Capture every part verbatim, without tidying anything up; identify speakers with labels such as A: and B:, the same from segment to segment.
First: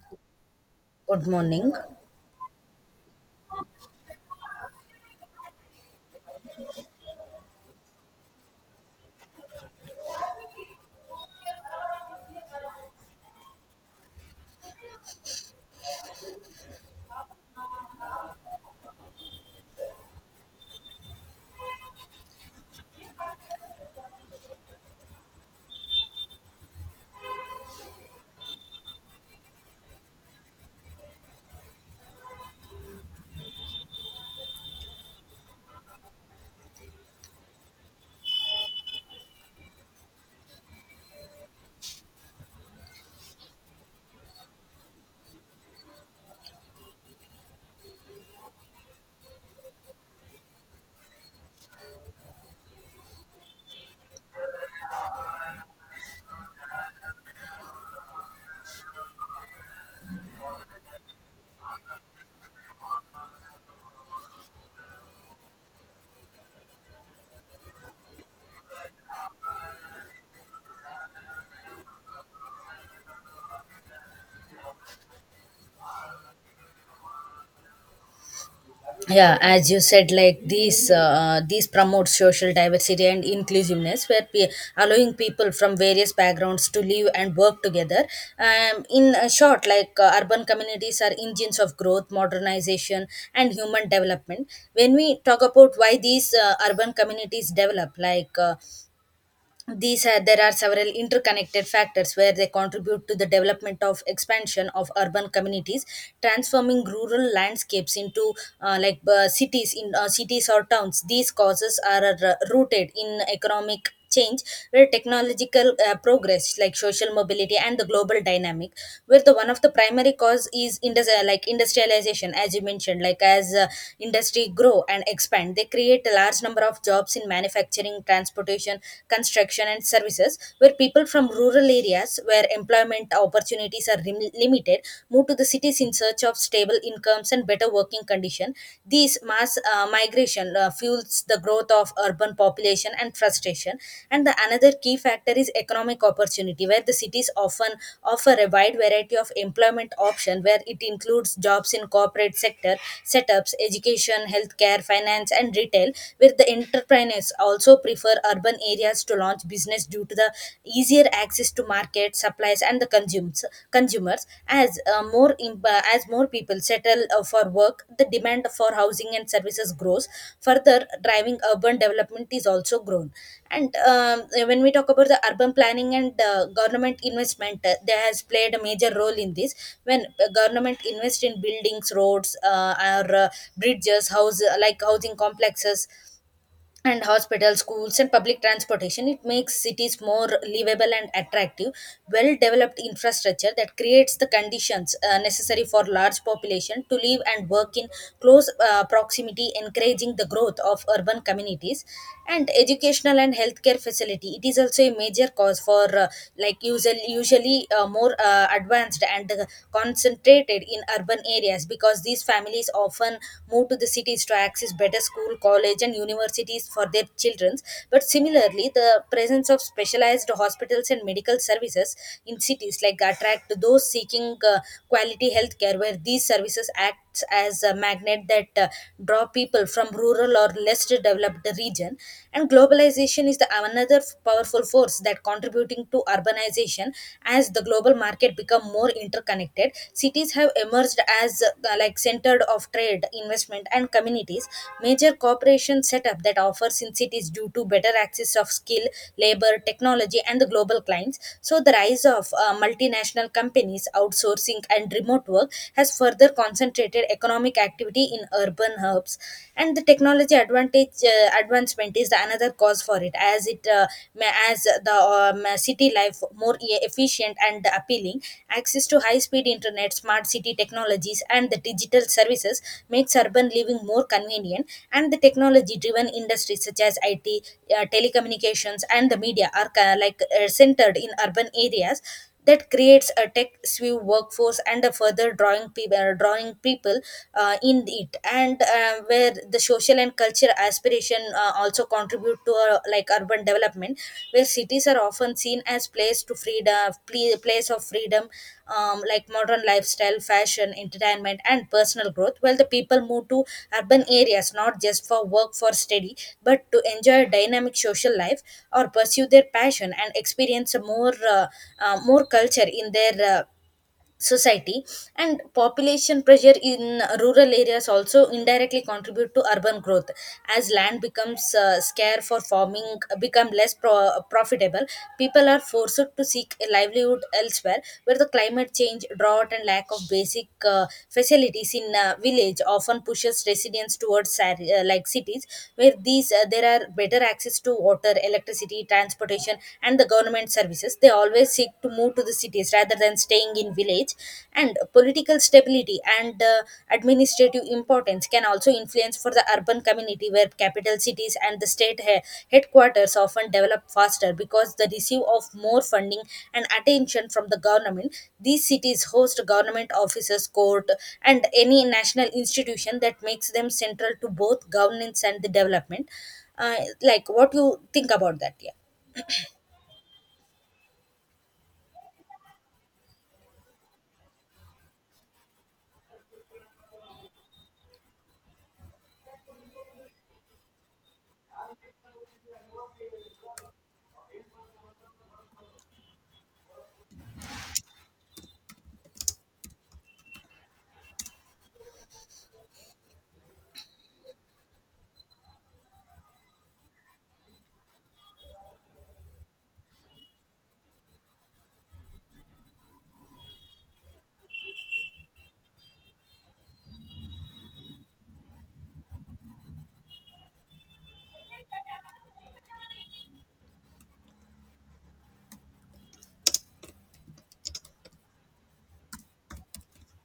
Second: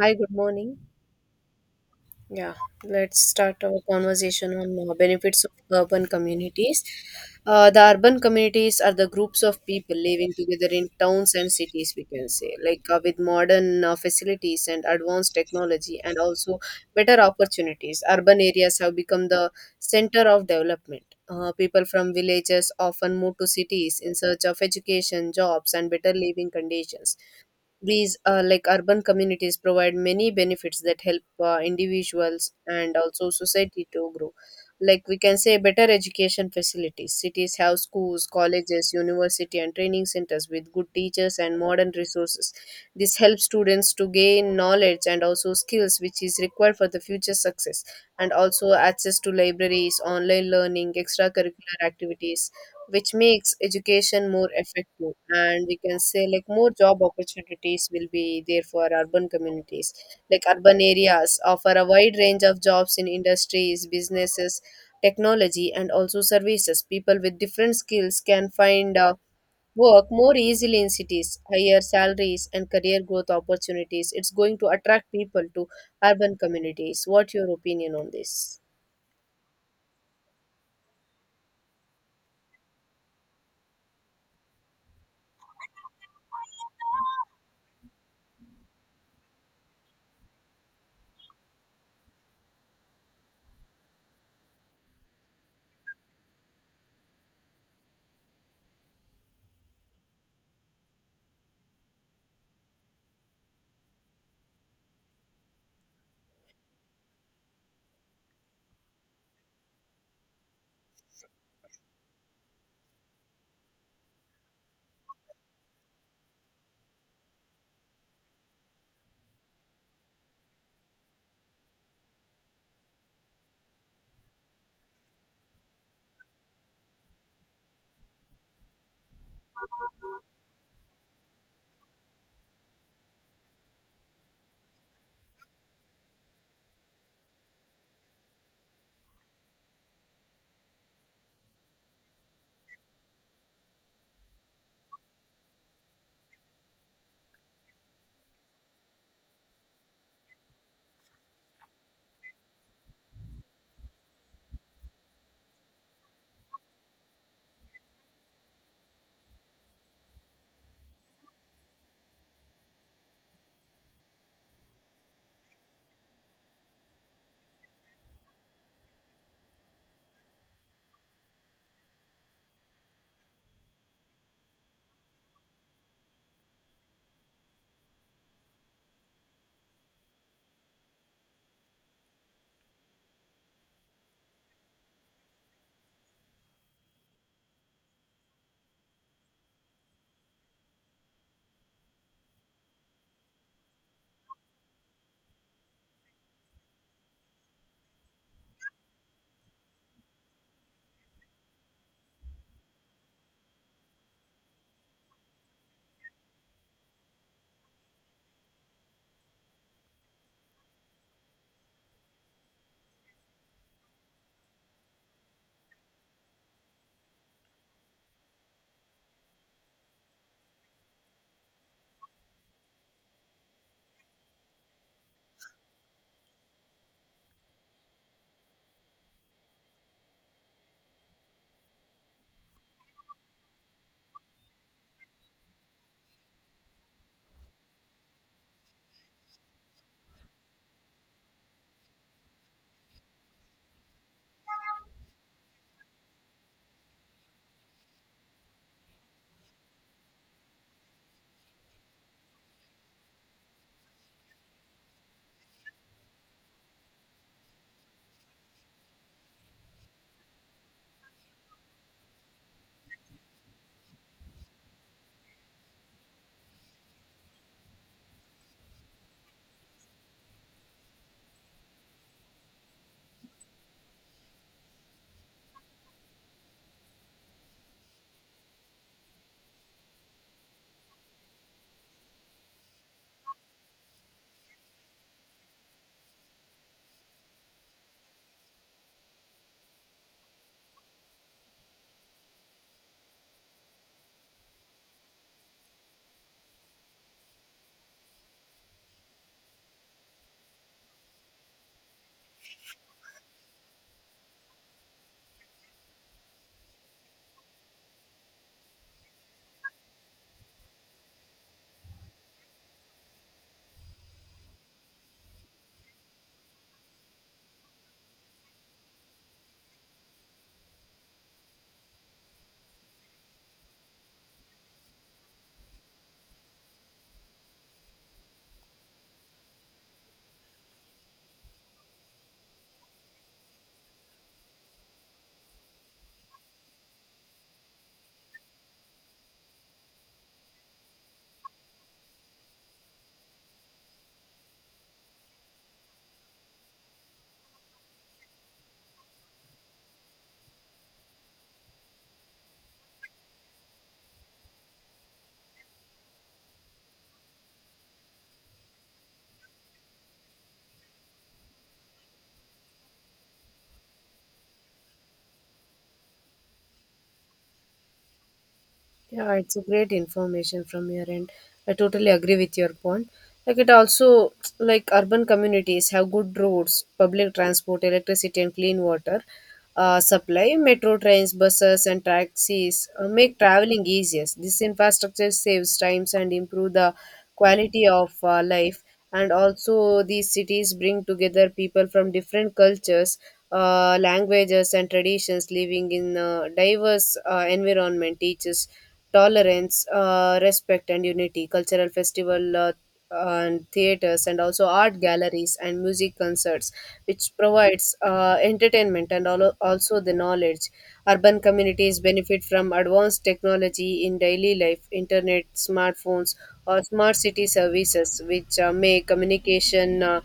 A: Hi, good morning.
B: Good morning.
A: Yeah, let's start our conversation on uh, benefits of urban communities. Uh, the urban communities are the groups of people living together in towns and cities, we can say, like uh, with modern uh, facilities and advanced technology and also better opportunities. Urban areas have become the center of development. Uh, people from villages often move to cities in search of education, jobs, and better living conditions. These uh, like urban communities provide many benefits that help uh, individuals and also society to grow. Like we can say better education facilities. Cities have schools, colleges, university and training centers with good teachers and modern resources. This helps students to gain knowledge and also skills which is required for the future success, and also access to libraries, online learning, extracurricular activities which makes education more effective. And we can say like more job opportunities will be there for urban communities. Like urban areas offer a wide range of jobs in industries, businesses, technology and also services. People with different skills can find uh, work more easily in cities. Higher salaries and career growth opportunities, it's going to attract people to urban communities. What your opinion on this?
B: Yeah, as you said, like these uh, these promote social diversity and inclusiveness, where pe- allowing people from various backgrounds to live and work together. Um, in a short, like uh, urban communities are engines of growth, modernization, and human development. When we talk about why these uh, urban communities develop, like uh, these are, there are several interconnected factors where they contribute to the development of expansion of urban communities, transforming rural landscapes into uh, like uh, cities in uh, cities or towns. These causes are uh, rooted in economic change, where technological uh, progress, like social mobility and the global dynamic, where the one of the primary cause is industri- like industrialization. As you mentioned, like as uh, industry grow and expand, they create a large number of jobs in manufacturing, transportation transportation, construction, and services, where people from rural areas where employment opportunities are rim- limited move to the cities in search of stable incomes and better working conditions. These mass uh, migration uh, fuels the growth of urban population and frustration. And the another key factor is economic opportunity, where the cities often offer a wide variety of employment options, where it includes jobs in corporate sector, setups, education, healthcare, finance, and retail, where the entrepreneurs entrepreneurs also prefer urban areas to launch business due to the easier access to market supplies and the consumers consumers. As uh, more imp- uh, as more people settle uh, for work, the demand for housing and services grows, further driving urban development is also grown. And um, when we talk about the urban planning and uh, government investment, uh, there has played a major role in this. When uh, government invest in buildings, roads, uh, or uh, bridges, house like housing complexes and hospitals, schools, and public transportation, it makes cities more livable and attractive. Well developed infrastructure that creates the conditions uh, necessary for large population to live and work in close uh, proximity, encouraging the growth of urban communities. And educational and healthcare facility, it is also a major cause for uh, like usually usually uh, more uh, advanced and uh, concentrated in urban areas, because these families often move to the cities to access better school, college, and universities for their children. But similarly, the presence of specialized hospitals and medical services in cities like attract those seeking uh, quality health care, where these services act acts as a magnet that uh, draw people from rural or less developed region. And globalization is the another f- powerful force that contributing to urbanization. As the global market become more interconnected, cities have emerged as uh, like centered of trade, investment, and communities. Major corporation setup that offers in cities due to better access of skill, labor, technology, and the global clients. So the rise of uh, multinational companies, outsourcing, and remote work has has further concentrated economic activity in urban hubs. And the technology advantage uh, advancement is the another cause for it, as it uh, ma- as the um, city life more e- efficient and appealing. Access to high speed internet, smart city technologies, and the digital services makes urban living more convenient, and the technology driven industries such as I T, uh, telecommunications, and the media are ca- like uh, centered in urban areas, that creates a tech skew workforce and a further drawing people drawing people uh, in it. And uh, where the social and cultural aspiration uh, also contribute to uh, like urban development, where cities are often seen as place to freedom ple- place of freedom, um, like modern lifestyle, fashion, entertainment, and personal growth, while the people move to urban areas not just for work, for study, but to enjoy a dynamic social life or pursue their passion and experience a more uh, uh, more culture in their uh, society. And population pressure in rural areas also indirectly contribute to urban growth, as land becomes uh, scarce, for farming become less pro- profitable, people are forced to seek a livelihood elsewhere, where the climate change, drought, and lack of basic uh, facilities in uh, village often pushes residents towards sar- uh, like cities, where these uh, there are better access to water, electricity, transportation, and the government services. They always always seek to move to the cities rather than staying in village. And political stability and uh, administrative importance can also influence for the urban community, where capital cities and the state he- headquarters often develop faster because they receive of more funding and attention from the government. These cities host government offices, court, and any national institution that makes them central to both governance and the development. uh, like what you think about that? Yeah,
A: Yeah, it's a great information from your end. I totally agree with your point. Like it also, like urban communities have good roads, public transport, electricity, and clean water uh, supply. Metro trains, buses, and taxis uh, make traveling easier. This infrastructure saves times and improve the quality of uh, life. And also, these cities bring together people from different cultures, uh, languages, and traditions, living in a diverse uh, environment. Teaches tolerance, uh, respect, and unity. Cultural festival uh, and theaters, and also art galleries and music concerts, which provides uh, entertainment and al- also the knowledge. Urban communities benefit from advanced technology in daily life, internet, smartphones, or smart city services, which uh, make communication Uh,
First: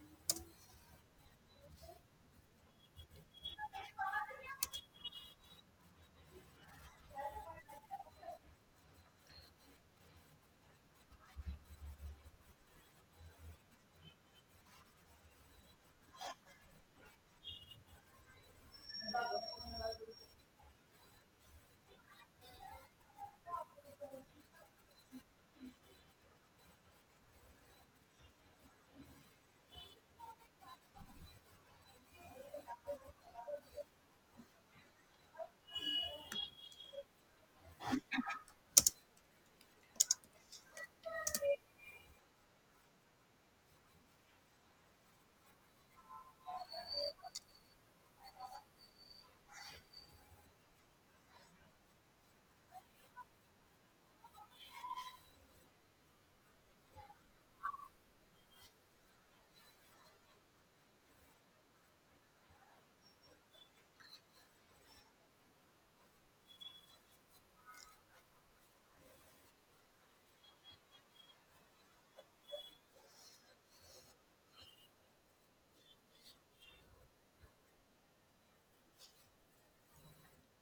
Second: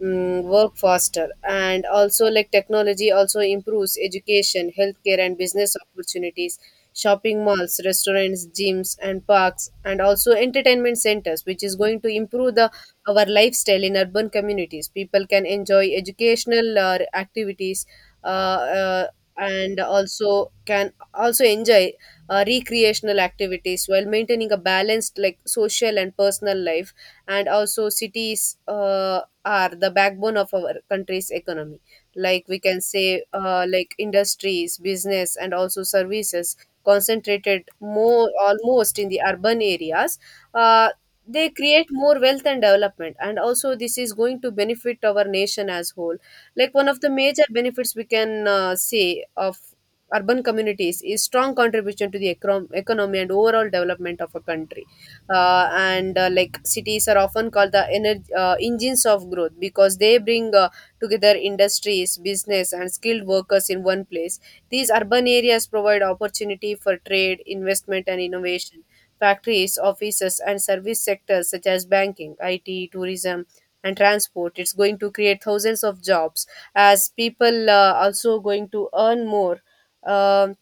A: mm, work faster. And also like technology also improves education, healthcare and business opportunities, shopping malls, restaurants, gyms and parks and also entertainment centers, which is going to improve the our lifestyle in urban communities. People can enjoy educational uh, activities, uh, uh, and also can also enjoy uh, recreational activities while maintaining a balanced like social and personal life. And also cities uh, are the backbone of our country's economy. Like we can say uh, like industries, business and also services concentrated more almost in the urban areas. uh, they create more wealth and development, and also this is going to benefit our nation as whole. Like one of the major benefits we can uh, say of urban communities is strong contribution to the econ- economy and overall development of a country. Uh, and uh, Like cities are often called the energy, uh, engines of growth because they bring uh, together industries, business and skilled workers in one place. These urban areas provide opportunity for trade, investment and innovation. Factories, offices and service sectors such as banking, it, tourism and transport, it's going to create thousands of jobs as people uh, also going to earn more, um,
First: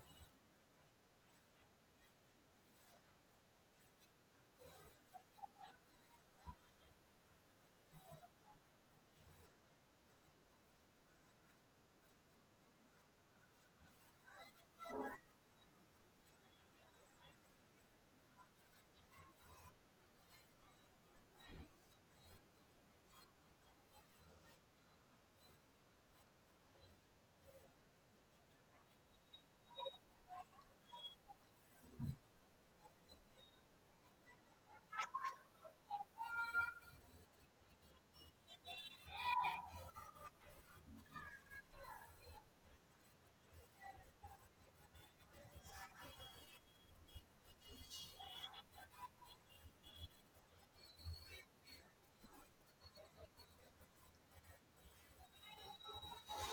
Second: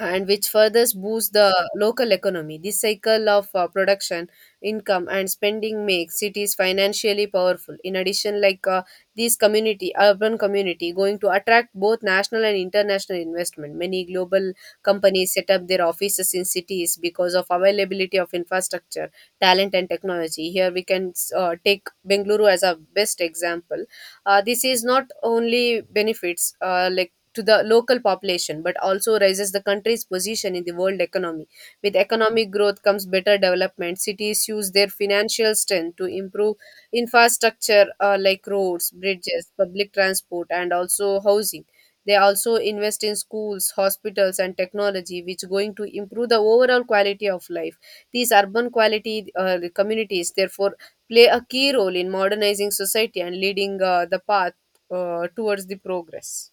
A: and which further boosts the local economy. This cycle of uh, production, income, and spending makes cities financially powerful. In addition, like uh, this community, urban community, going to attract both national and international investment. Many global companies set up their offices in cities because of availability of infrastructure, talent, and technology. Here we can uh, take Bengaluru as a best example. Uh, this is not only benefits uh, like to the local population, but also raises the country's position in the world economy. With economic growth comes better development. Cities use their financial strength to improve infrastructure uh, like roads, bridges, public transport, and also housing. They also invest in schools, hospitals, and technology, which going to improve the overall quality of life. These urban quality uh, communities, therefore, play a key role in modernizing society and leading uh, the path uh, towards the progress.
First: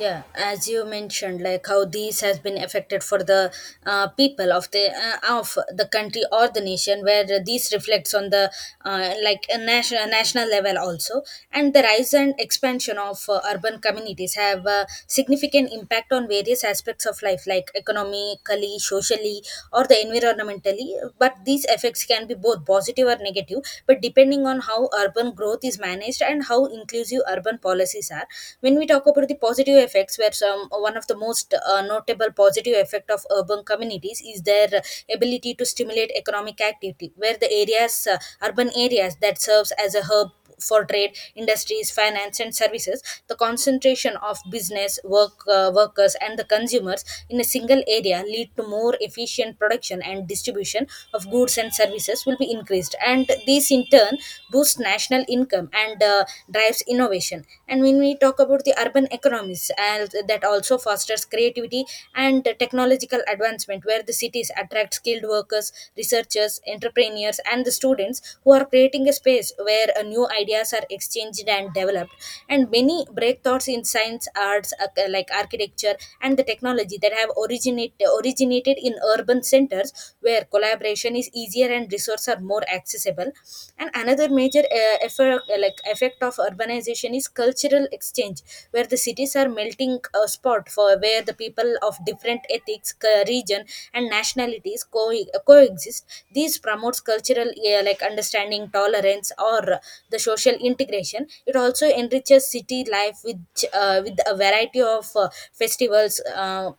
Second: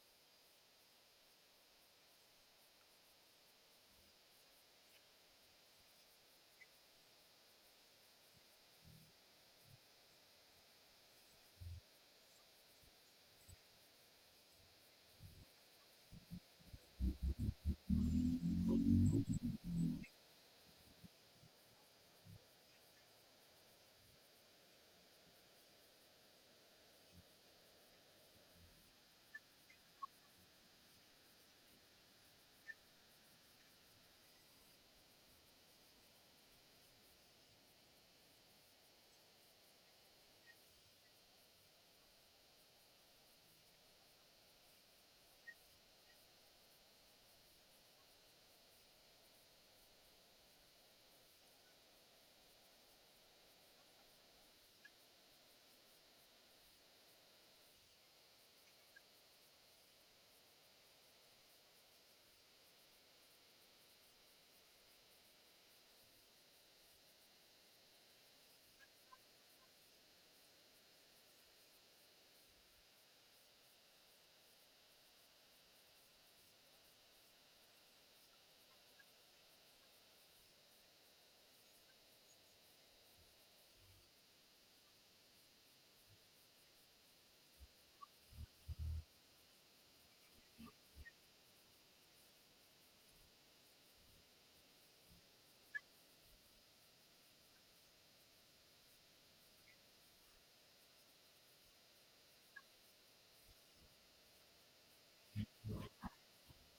B: yeah, as you mentioned, like how these has been affected for the uh, people of the uh, of the country or the nation, where these reflects on the uh, like a national national level also. And the rise and expansion of uh, urban communities have a significant impact on various aspects of life, like economically, socially, or the environmentally. But these effects can be both positive or negative, but depending on how urban growth is managed and how how inclusive urban policies are. When we talk about the positive effects, where some one of the most uh, notable positive effect of urban communities is their ability to stimulate economic activity, where the areas, uh, urban areas that serves as a hub for trade, industries, finance, and services. The concentration of business, work uh, workers, and the consumers in a single area lead to more efficient production and distribution of goods and services will be increased. and and this in turn boosts national income and uh, drives innovation. And when we talk about the urban economies, and that also fosters creativity and technological advancement, where the cities attract skilled workers, researchers, entrepreneurs, and the students who are creating a space where uh, new ideas are exchanged and developed. And many breakthroughs in science, arts, ac- like architecture, and the technology that have originate originated in urban centers, where collaboration is easier and resources are more accessible. And another major uh, effect, uh, like effect of urbanization is cultural exchange, where the cities are melting uh, spot for where the people of different ethics c- region and nationalities co- coexist. This promotes cultural uh, like understanding, tolerance, or uh, the social integration. It also enriches city life with uh, with a variety of uh, festivals, uh,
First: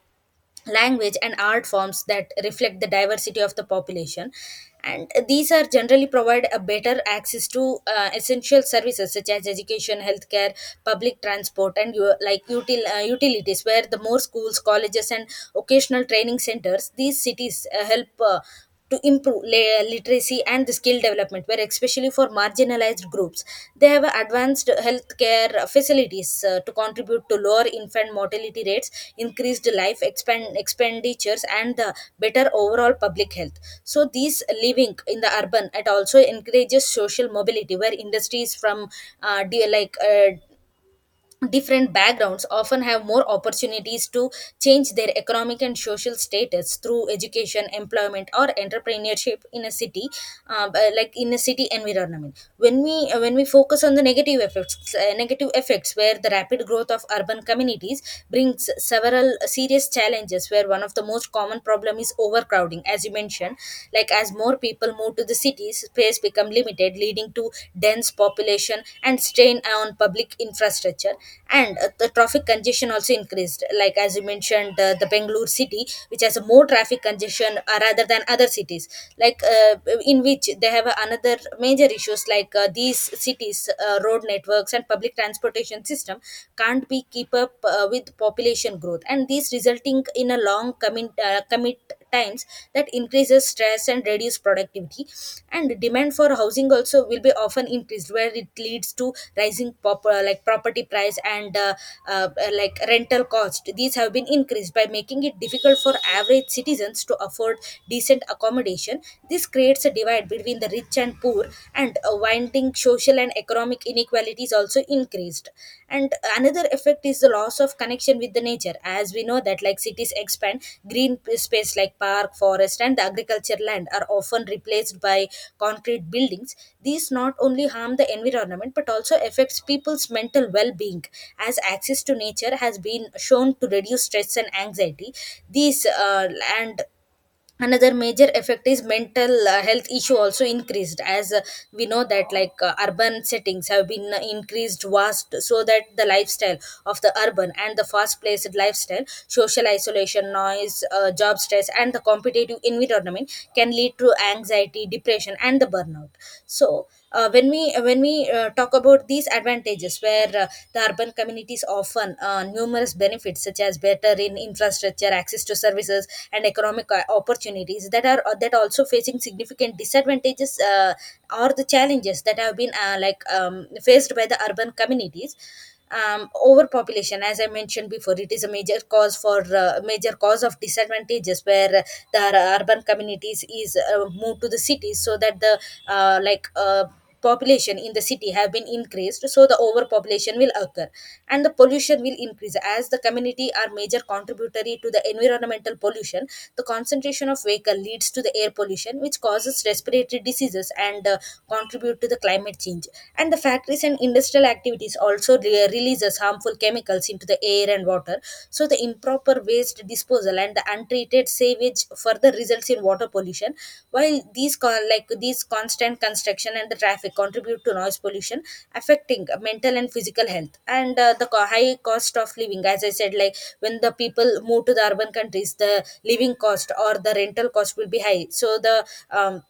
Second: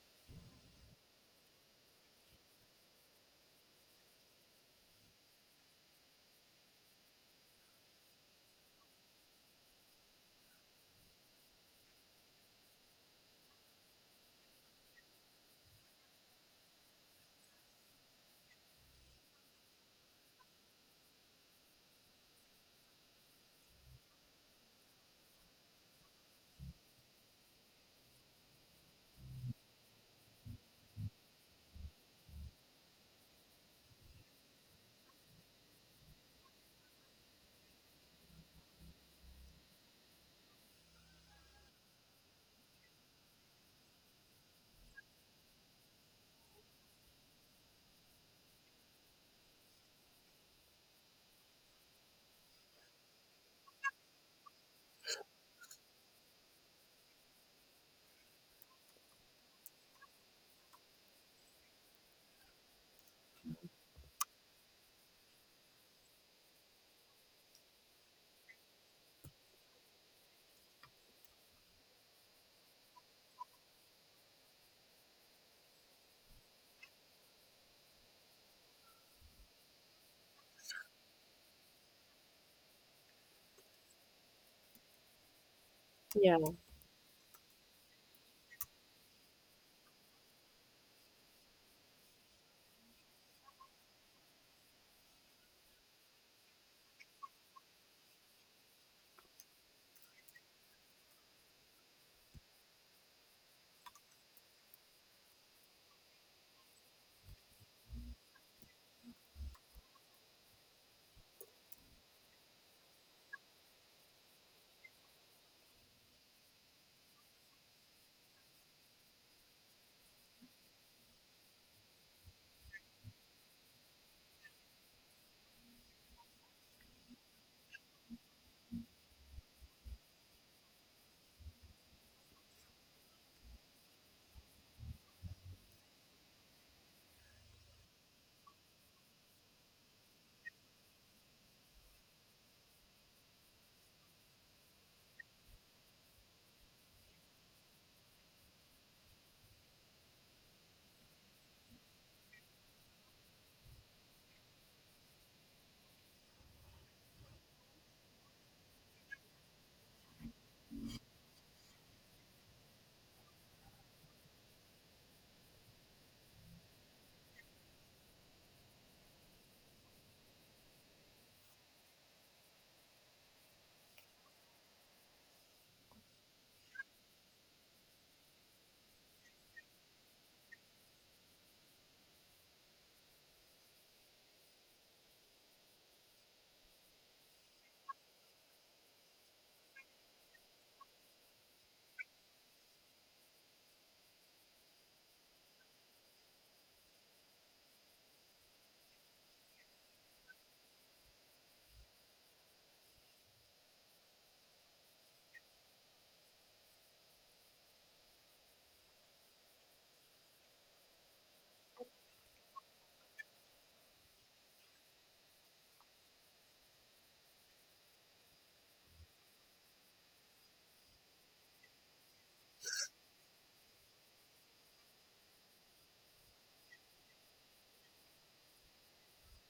B: language, and art forms that reflect the diversity of the population. And these are generally provide a better access to uh, essential services such as education, healthcare, public transport, and u- like util- uh, utilities, where the more schools, colleges, and occasional training centers, these cities uh, help uh, to improve la- literacy and the skill development, where especially for marginalized groups. They have advanced healthcare facilities uh, to contribute to lower infant mortality rates, increased life expand- expenditures, and the better overall public health. So these living in the urban, it also encourages social mobility, where industries from uh, de- like uh, different backgrounds often have more opportunities to change their economic and social status through education, employment, or entrepreneurship in a city, uh, b- like in a city environment. When we uh, when we focus on the negative effects, uh, negative effects where the rapid growth of urban communities brings several serious challenges, where one of the most common problem is overcrowding. As you mentioned, like as more people move to to the cities, space become limited, leading to dense population and strain on public infrastructure. And uh, the traffic congestion also increased. Like as you mentioned, uh, the Bangalore city, which has more traffic congestion uh, rather than other cities, like uh, in which they have another major issues like uh, these cities, uh, road networks and public transportation system
A: Yeah.
B: can't be keep up uh, with population growth, and these resulting in a long commit uh, commit times that increases stress and reduce productivity. And demand for housing also will be often increased where it leads to rising pop- uh, like property price and uh, uh, like rental cost these have been increased by making it difficult for average citizens to afford decent accommodation. This creates a divide between the rich and poor. And uh, widening social and economic inequalities it is also increased. And another effect is the loss of connection with the nature. As we know that like cities expand, green p- space like park forest and the agriculture land are often replaced by concrete buildings. These not only harm the environment but also affects people's mental well-being, as access to nature has been shown to reduce stress and anxiety. These uh, and another major effect is mental uh, health issue also increased. As uh, we know that like uh, urban settings have been uh, increased vast, so that the lifestyle of the urban and the fast paced lifestyle, social isolation, noise, uh, job stress, and the competitive environment can lead to anxiety, depression, and the burnout. So uh, when we uh, when we uh, talk about these advantages, where uh, the urban communities often uh, numerous benefits such as better in infrastructure, access to services, and economic uh, opportunities, that are uh, that also facing significant disadvantages, uh, or the challenges that have been uh, like um, faced by the urban communities. Um, overpopulation, as I mentioned before, it is a major cause for uh, major cause of disadvantages, where uh, the ur- urban communities is uh, moved to the cities, so that the uh, like uh, population in the city have been increased, so the overpopulation will occur. And the pollution will increase as the community are major contributory to the environmental pollution. The concentration of vehicle leads to the air pollution which causes respiratory diseases and uh, contribute to the climate climate change. And the factories and industrial activities also re- releases harmful chemicals into the air and water. So the improper waste disposal and the untreated sewage further results in water pollution. While these con- like these constant construction and the traffic contribute to noise pollution, affecting mental and physical health. And uh, the co- high cost of living, as I said, like when the people move to the urban countries, the living cost or the rental cost will be high. So the um,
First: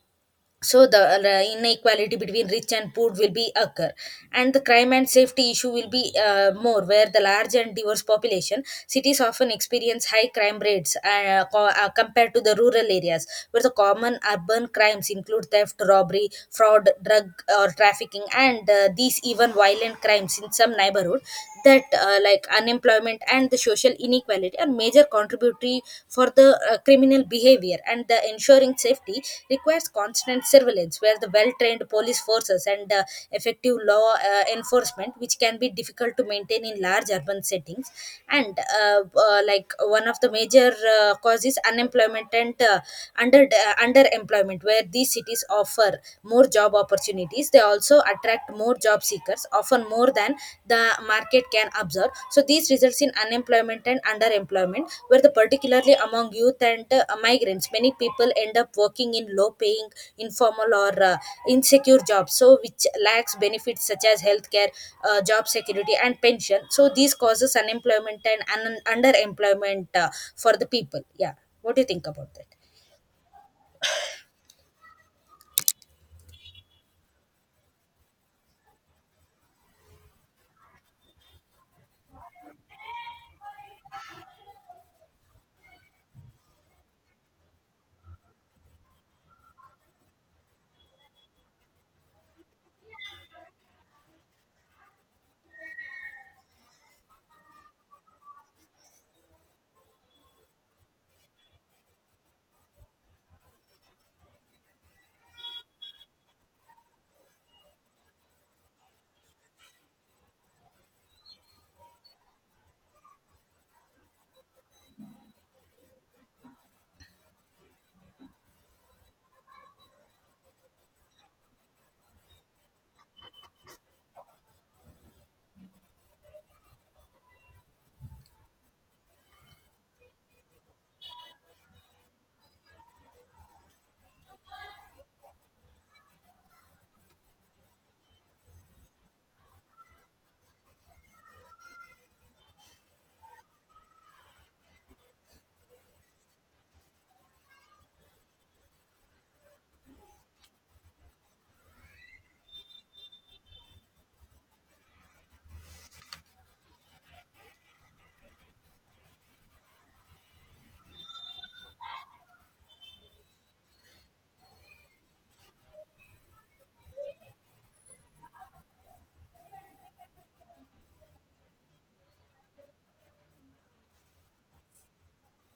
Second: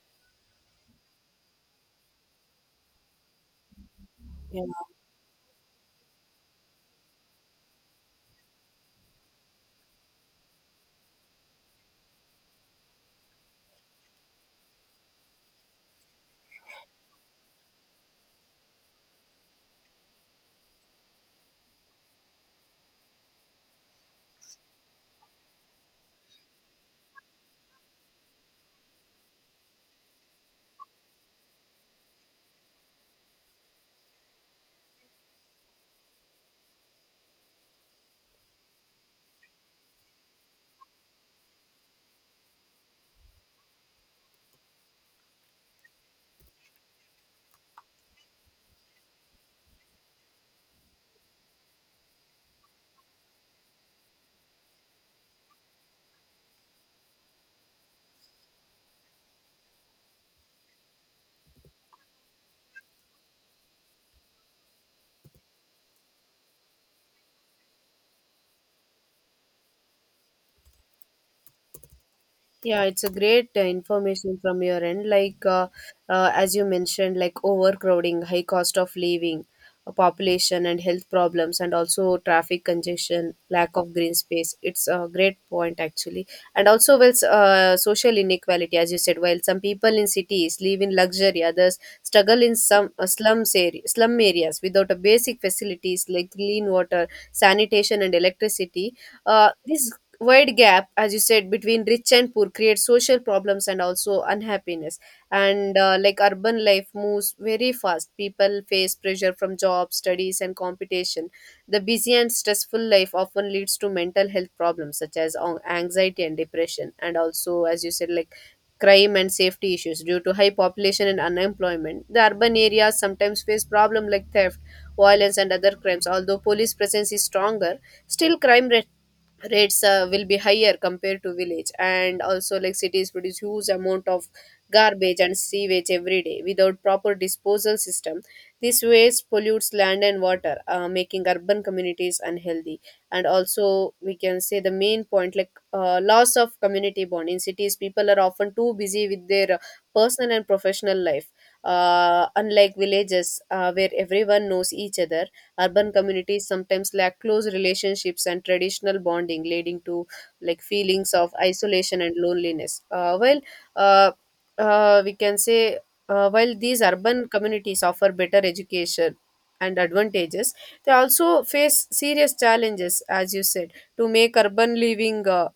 B: so the uh, inequality between rich and poor will be occur. And the
A: Yeah,
B: crime and safety issue will be uh, more, where the large and diverse population cities often experience high crime rates uh, co- uh, compared to the rural areas, where the common urban crimes include theft, robbery, fraud, drug or trafficking, and uh, these even violent crimes in some neighborhood. That uh, like unemployment and the social inequality responsibility are major contributory for the uh, criminal behavior, and the ensuring safety requires constant surveillance, where the well-trained police forces and uh, effective law uh, enforcement which can be difficult to maintain in large urban settings. And uh, uh, like one of the major uh, causes unemployment and uh, under uh, underemployment. Where these cities offer more job opportunities, they also attract attract more job seekers, often more than the market can absorb. So this results in unemployment and underemployment, where the particularly among youth and uh, migrants, many people end up working in low-paying, informal, or uh, insecure jobs, so which lacks benefits such as healthcare, uh, job security, and pension. So this causes unemployment and un- underemployment uh, for the people. Yeah, what do you think about that?
A: yeah, it's a great uh, information from your end. Like, uh, uh, as you mentioned, like overcrowding, high cost of living, uh, population and health problems, and also traffic congestion, lack of green space. It's a great point, actually. And also, well, s- uh, social inequality, as you said, while some people in cities live in luxury, others struggle in some uh, slums area, slum areas without a basic facilities like clean water, sanitation, and electricity. Uh, this wide gap, as you said, between rich and poor creates social problems and also unhappiness. And uh, like Urban life moves very fast. People face pressure from jobs, studies and competition. The busy and stressful life often leads to mental health problems such as an- anxiety and depression. And also, as you said, like crime and safety issues. Due to high population and unemployment, the urban areas sometimes face problem like theft, violence and other crimes. Although police presence is stronger, still crime rate rates uh, will be higher compared to village. And also, like cities produce huge amount of garbage and sewage every day. Without proper disposal system, this waste pollutes land and water, uh, making urban communities unhealthy. And also we can say the main point, like uh, loss of community bond. In cities, people are often too busy with their uh, personal and professional life. Uh, unlike villages, uh, where everyone knows each other, urban communities sometimes lack close relationships and traditional bonding, leading to like feelings of isolation and loneliness. uh, well uh, uh, we can say uh, while these urban communities offer better education and advantages, they also face serious challenges, as you said. To make urban living uh,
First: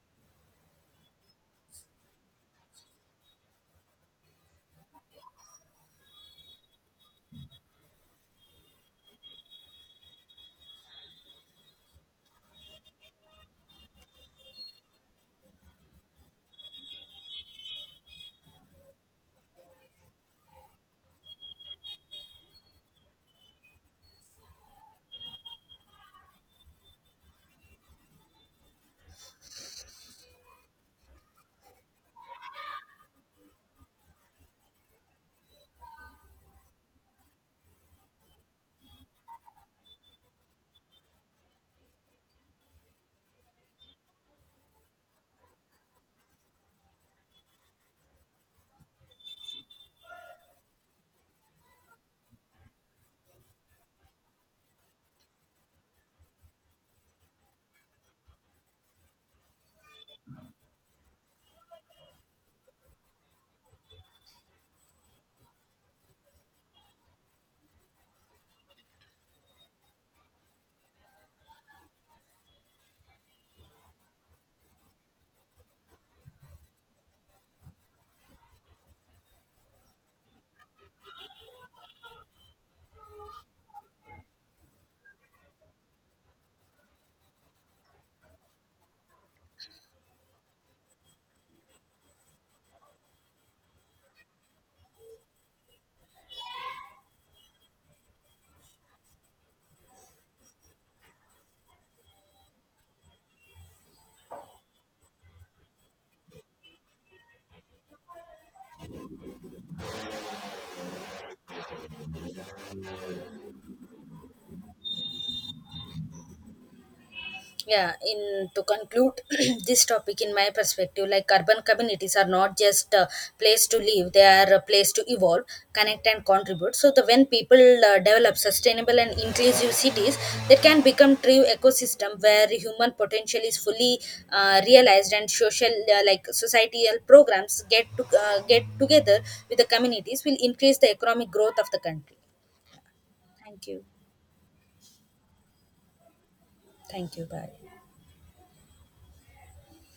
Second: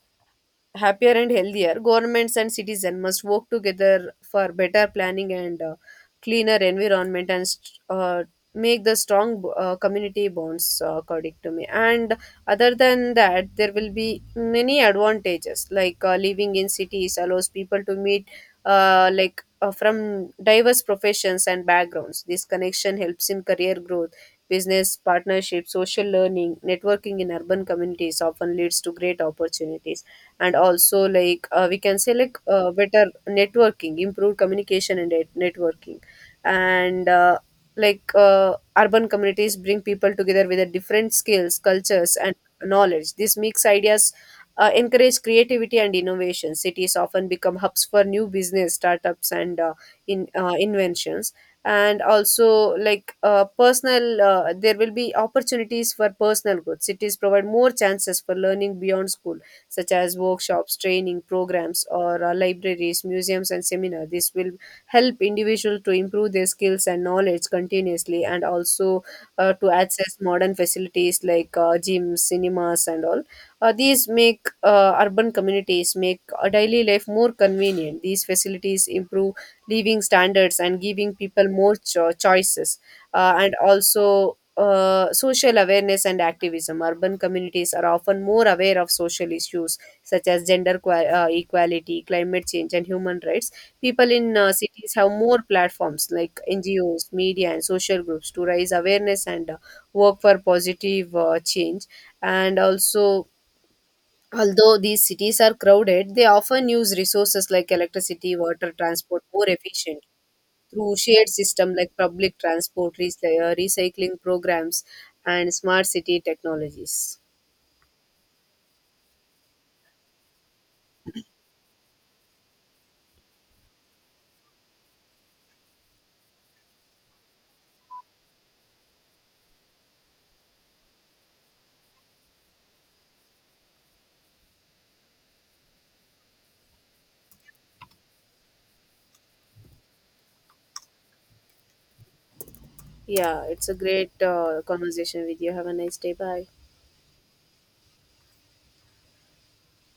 A: happier and healthier, governments and citizens must work together for better planning and uh, cleaner environment and st- uh, make the strong uh, community bonds, uh, according to me. And other than that, there will be many advantages. Like uh, living in cities allows people to meet uh, like uh, from diverse professions and backgrounds. This connection helps in career growth, business partnerships, social learning. Networking in urban communities often leads to great opportunities. And also, like uh, we can say like uh, better networking, improved communication and net- networking. And uh, like uh, Urban communities bring people together with a different skills, cultures and knowledge. This mix ideas, uh, encourage creativity and innovation. Cities often become hubs for new business startups and uh, in uh, inventions. And also, like uh, personal uh, there will be opportunities for personal growth. Cities provide more chances for learning beyond school, such as workshops, training programs, or uh, libraries, museums, and seminars. This will help individuals to improve their skills and knowledge continuously, and also uh, to access modern facilities like uh, gyms, cinemas, and all. Uh, these make uh, urban communities make a daily life more convenient. These facilities improve living standards and giving people more cho- choices. Uh, and also uh, Social awareness and activism. Urban communities are often more aware of social issues such as gender qua- uh, equality, climate change, and human rights. People in uh, cities have more platforms like N G Os, media, and social groups to raise awareness and uh, work for positive uh, change. And also, although these cities are crowded, they often use resources like electricity, water, transport more efficiently through shared system like public transport, re- uh, recycling programs, and smart city technologies.
B: Yeah, in to conclude this topic, in my perspective, like urban communities are not just a place to live, they are a place to evolve, connect, and contribute. So the when people uh, develop sustainable and inclusive cities, they can become true ecosystem where human potential is fully uh, realized, and social uh, like societal programs get to uh, get together with the communities will increase the economic growth of the country.
A: Yeah,
B: Thank
A: it's a
B: you.
A: great uh, conversation with you. Have a nice day. Bye.
B: Thank you. Bye.